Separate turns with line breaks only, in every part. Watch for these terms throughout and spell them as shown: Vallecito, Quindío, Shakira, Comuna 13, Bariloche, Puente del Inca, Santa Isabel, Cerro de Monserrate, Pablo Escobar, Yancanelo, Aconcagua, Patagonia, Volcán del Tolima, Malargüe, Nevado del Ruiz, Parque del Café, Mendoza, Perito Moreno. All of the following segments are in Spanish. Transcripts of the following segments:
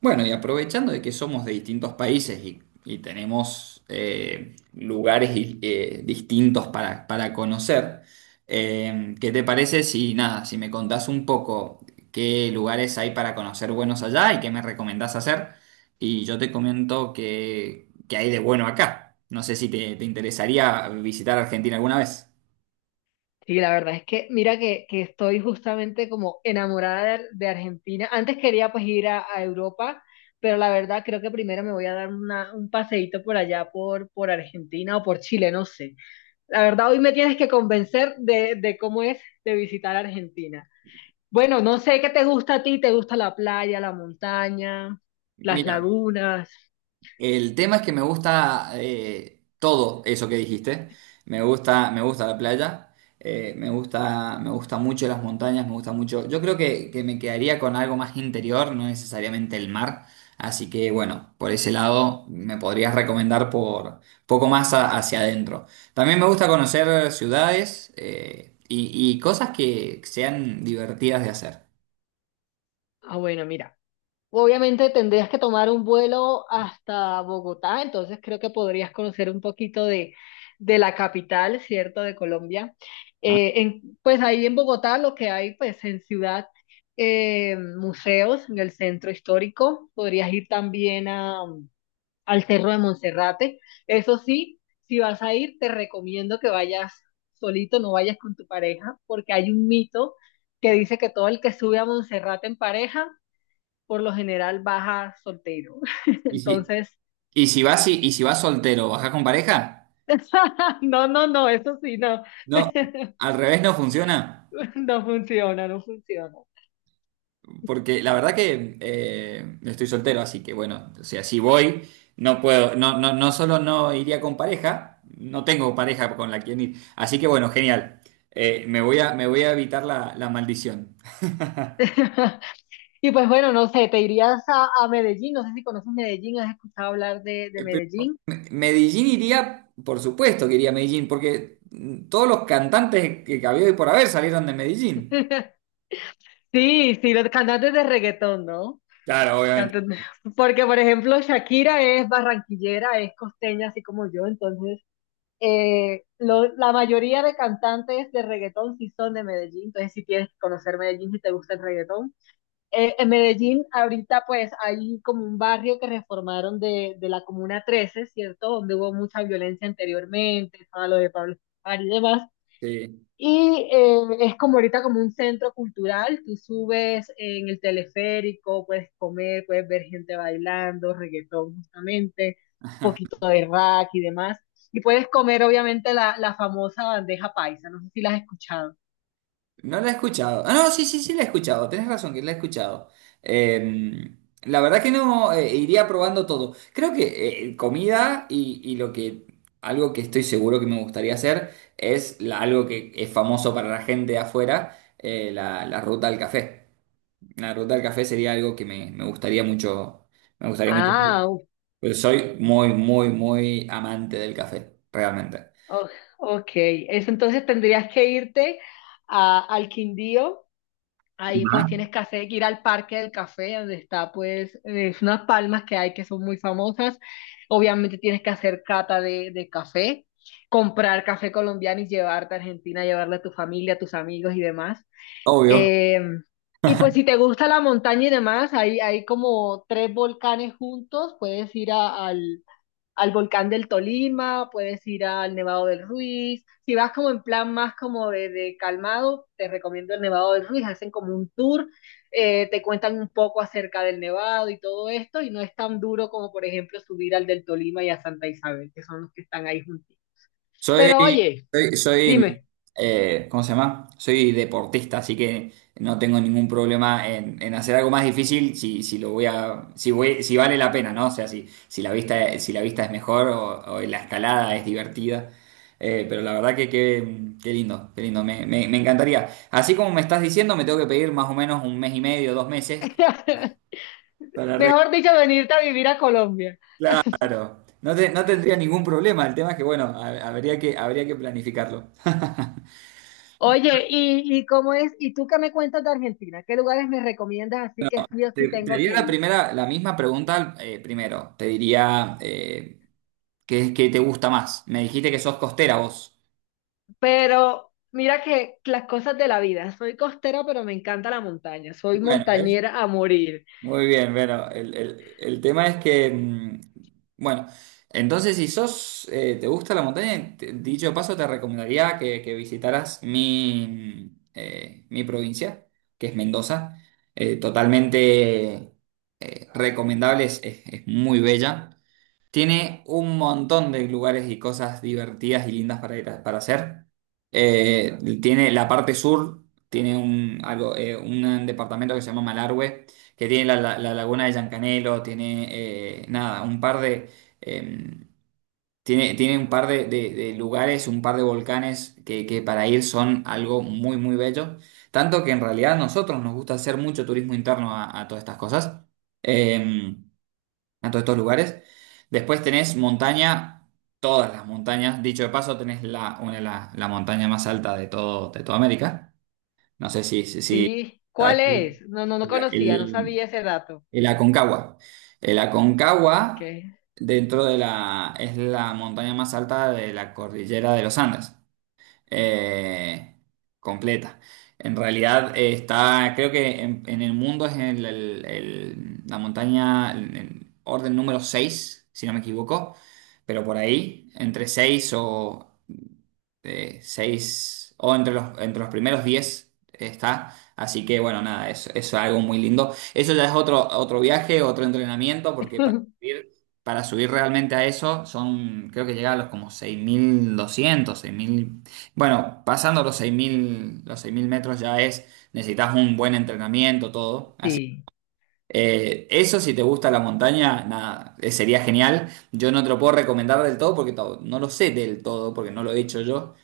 Bueno, y aprovechando de que somos de distintos países y tenemos lugares distintos para conocer, ¿qué te parece si me contás un poco qué lugares hay para conocer buenos allá y qué me recomendás hacer? Y yo te comento qué hay de bueno acá. No sé si te interesaría visitar Argentina alguna vez.
Sí, la verdad es que mira que estoy justamente como enamorada de Argentina. Antes quería pues ir a Europa, pero la verdad creo que primero me voy a dar un paseíto por allá por Argentina o por Chile, no sé. La verdad hoy me tienes que convencer de cómo es de visitar Argentina. Bueno, no sé qué te gusta a ti, te gusta la playa, la montaña, las
Mira,
lagunas.
el tema es que me gusta todo eso que dijiste. Me gusta la playa, me gusta mucho las montañas, me gusta mucho. Yo creo que me quedaría con algo más interior, no necesariamente el mar. Así que bueno, por ese lado me podrías recomendar por poco más hacia adentro. También me gusta conocer ciudades y cosas que sean divertidas de hacer,
Ah, bueno, mira. Obviamente tendrías que tomar un vuelo hasta Bogotá, entonces creo que podrías conocer un poquito de la capital, ¿cierto?, de Colombia.
¿no?
Pues ahí en Bogotá lo que hay, pues en ciudad, museos, en el centro histórico, podrías ir también a, al Cerro de Monserrate. Eso sí, si vas a ir, te recomiendo que vayas solito, no vayas con tu pareja, porque hay un mito que dice que todo el que sube a Monserrate en pareja, por lo general baja soltero.
Y si,
Entonces,
y si vas soltero, ¿vas con pareja?
no, no, no, eso sí, no.
No, al revés no funciona,
No funciona, no funciona.
porque la verdad que estoy soltero, así que bueno, o sea, si voy, no puedo, no, no, no solo no iría con pareja, no tengo pareja con la quien ir, así que bueno, genial. Me voy a evitar la maldición.
Y pues bueno, no sé, te irías a Medellín, no sé si conoces Medellín, has escuchado hablar de
Pero
Medellín.
Medellín iría, por supuesto que iría a Medellín, porque todos los cantantes que había hoy por haber salieron de Medellín.
Sí, sí, los cantantes de reggaetón, ¿no?
Claro, obviamente,
Cantantes- Porque, por ejemplo, Shakira es barranquillera, es costeña, así como yo, entonces la mayoría de cantantes de reggaetón sí son de Medellín, entonces si tienes que conocer Medellín si te gusta el reggaetón. En Medellín ahorita pues hay como un barrio que reformaron de la Comuna 13, ¿cierto? Donde hubo mucha violencia anteriormente, todo lo de Pablo Escobar y demás.
sí.
Y es como ahorita como un centro cultural, tú subes en el teleférico, puedes comer, puedes ver gente bailando, reggaetón justamente, un poquito de rock y demás. Y puedes comer obviamente la famosa bandeja paisa, no sé si la has escuchado.
No la he escuchado. Ah, no, sí, sí, sí la he escuchado. Tienes razón que la he escuchado. Eh, la verdad que no, iría probando todo. Creo que comida y lo que algo que estoy seguro que me gustaría hacer es algo que es famoso para la gente de afuera, la ruta al café. La ruta al café sería algo que me gustaría mucho hacer.
Ah,
Pero soy muy, muy, muy amante del café, realmente.
oh, ok, eso entonces tendrías que irte al Quindío, ahí pues
Ajá.
tienes que hacer, ir al Parque del Café, donde está pues unas palmas que hay que son muy famosas, obviamente tienes que hacer cata de café, comprar café colombiano y llevarte a Argentina, llevarle a tu familia, a tus amigos y demás.
Obvio.
Eh, y pues si te gusta la montaña y demás, hay como tres volcanes juntos, puedes ir al volcán del Tolima, puedes ir al Nevado del Ruiz. Si vas como en plan más como de calmado, te recomiendo el Nevado del Ruiz. Hacen como un tour, te cuentan un poco acerca del Nevado y todo esto, y no es tan duro como, por ejemplo, subir al del Tolima y a Santa Isabel, que son los que están ahí juntitos.
Soy,
Pero oye,
soy,
dime,
¿cómo se llama? Soy deportista, así que no tengo ningún problema en hacer algo más difícil si, si voy, si vale la pena, ¿no? O sea, si, si la vista es mejor o la escalada es divertida. Pero la verdad que qué lindo, me encantaría. Así como me estás diciendo, me tengo que pedir más o menos un mes y medio, dos meses para arreglar.
mejor dicho, venirte a vivir a Colombia.
Claro, no, no tendría ningún problema. El tema es que, bueno, habría que planificarlo.
Oye, y cómo es? ¿Y tú qué me cuentas de Argentina? ¿Qué lugares me recomiendas así que sí o sí
Te
tengo
haría
que
la
ir?
primera, la misma pregunta primero. Te diría ¿qué te gusta más? Me dijiste que sos costera vos.
Pero mira que las cosas de la vida. Soy costera, pero me encanta la montaña. Soy
Bueno, ¿ves?
montañera a morir.
Muy bien, bueno, el tema es que, bueno, entonces si sos, te gusta la montaña, dicho de paso te recomendaría que visitaras mi provincia, que es Mendoza. Totalmente recomendable, es muy bella. Tiene un montón de lugares y cosas divertidas y lindas para ir para hacer. Tiene la parte sur, tiene un departamento que se llama Malargüe, que tiene la laguna de Yancanelo, tiene nada, un par de eh, tiene un par de, de lugares, un par de volcanes que para ir son algo muy, muy bello. Tanto que en realidad a nosotros nos gusta hacer mucho turismo interno a todas estas cosas. Em, a todos estos lugares. Después tenés montaña, todas las montañas. Dicho de paso, tenés la montaña más alta de todo, de toda América. No sé
Sí.
¿sabes?
¿Cuál es? No, no, no
El,
conocía, no
el-
sabía ese dato.
el Aconcagua. El
Ok.
Aconcagua, dentro de la, es la montaña más alta de la cordillera de los Andes eh, completa. En realidad creo que en el mundo es la montaña en orden número 6, si no me equivoco, pero por ahí, entre 6 o 6 o entre los primeros 10 está. Así que bueno, nada, eso es algo muy lindo. Eso ya es otro, otro viaje, otro entrenamiento, porque para subir realmente a eso son, creo que llega a los como seis mil doscientos seis mil bueno, pasando los 6.000 metros ya es, necesitas un buen entrenamiento, todo. Así,
Sí.
eso si te gusta la montaña, nada, sería genial. Yo no te lo puedo recomendar del todo porque no lo sé del todo, porque no lo he hecho yo,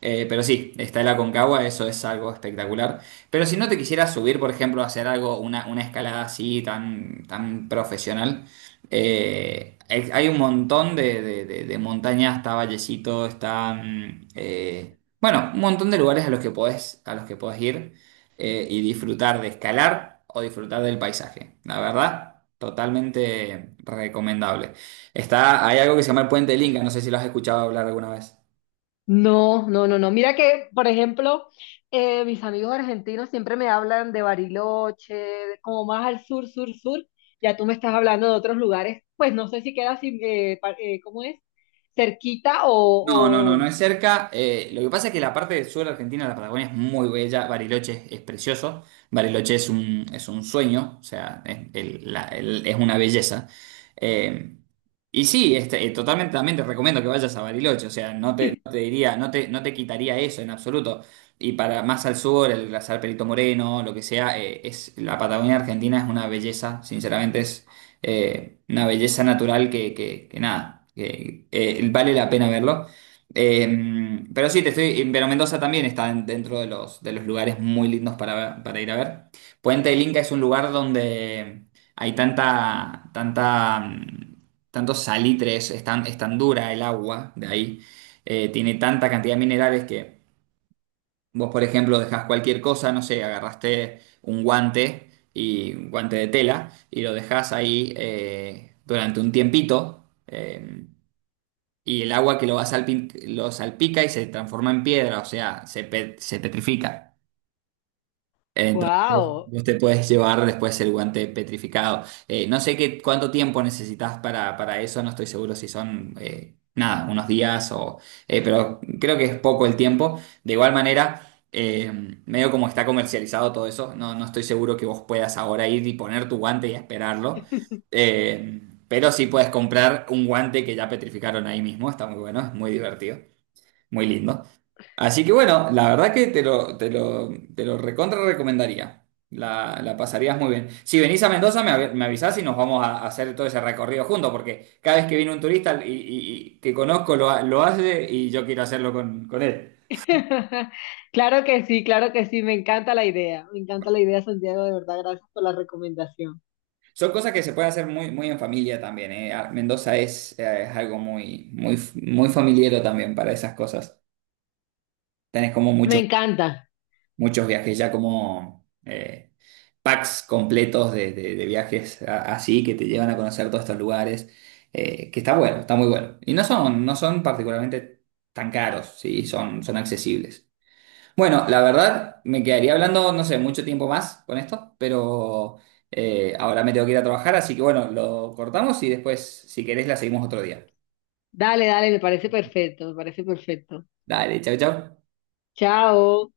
pero sí, está el Aconcagua, eso es algo espectacular. Pero si no te quisieras subir, por ejemplo, a hacer algo, una escalada así tan, tan profesional, hay un montón de, de montañas, está Vallecito, está... bueno, un montón de lugares a los que podés, a los que podés ir y disfrutar de escalar o disfrutar del paisaje. La verdad, totalmente recomendable. Está, hay algo que se llama el Puente del Inca, no sé si lo has escuchado hablar alguna vez.
No, no, no, no. Mira que, por ejemplo, mis amigos argentinos siempre me hablan de Bariloche, de como más al sur, sur, sur. Ya tú me estás hablando de otros lugares. Pues no sé si queda, sin, ¿cómo es? Cerquita
No, no, no, no
o...
es cerca. Lo que pasa es que la parte del sur de Argentina, la Patagonia, es muy bella. Bariloche es precioso. Bariloche es un sueño, o sea, es, es una belleza. Eh, y sí, totalmente también te recomiendo que vayas a Bariloche, o sea, no te diría, no te quitaría eso en absoluto. Y para más al sur, el glaciar Perito Moreno, lo que sea, la Patagonia Argentina es una belleza, sinceramente es una belleza natural que nada, que vale la pena verlo. Pero sí, te estoy, pero Mendoza también está dentro de los lugares muy lindos para ir a ver. Puente del Inca es un lugar donde hay tanta, tantos salitres, es tan dura el agua de ahí, tiene tanta cantidad de minerales que vos, por ejemplo, dejás cualquier cosa, no sé, agarraste un guante y un guante de tela y lo dejás ahí durante un tiempito. Y el agua va lo salpica y se transforma en piedra, o sea, se petrifica. Entonces,
¡Wow!
vos te puedes llevar después el guante petrificado. No sé cuánto tiempo necesitas para eso, no estoy seguro si son, nada, unos días o... pero creo que es poco el tiempo. De igual manera... eh, medio como está comercializado todo eso, no, no estoy seguro que vos puedas ahora ir y poner tu guante y esperarlo. Eh, pero sí puedes comprar un guante que ya petrificaron ahí mismo, está muy bueno, es muy divertido. Muy lindo. Así que bueno, la verdad que te lo recontra recomendaría. La pasarías muy bien. Si venís a Mendoza, me avisás y nos vamos a hacer todo ese recorrido juntos, porque cada vez que viene un turista y que conozco lo hace y yo quiero hacerlo con él.
Claro que sí, me encanta la idea, me encanta la idea, Santiago, de verdad, gracias por la recomendación.
Son cosas que se pueden hacer muy, muy en familia también, eh. Ah, Mendoza es algo muy, muy, muy familiero también para esas cosas. Tenés como
Me encanta.
muchos viajes ya como... packs completos de, de viajes así que te llevan a conocer todos estos lugares, que está bueno, está muy bueno. Y no son particularmente tan caros, sí, son, son accesibles. Bueno, la verdad, me quedaría hablando, no sé, mucho tiempo más con esto, pero ahora me tengo que ir a trabajar, así que bueno, lo cortamos y después, si querés, la seguimos otro día.
Dale, dale, me parece perfecto, me parece perfecto.
Dale, chau, chau.
Chao.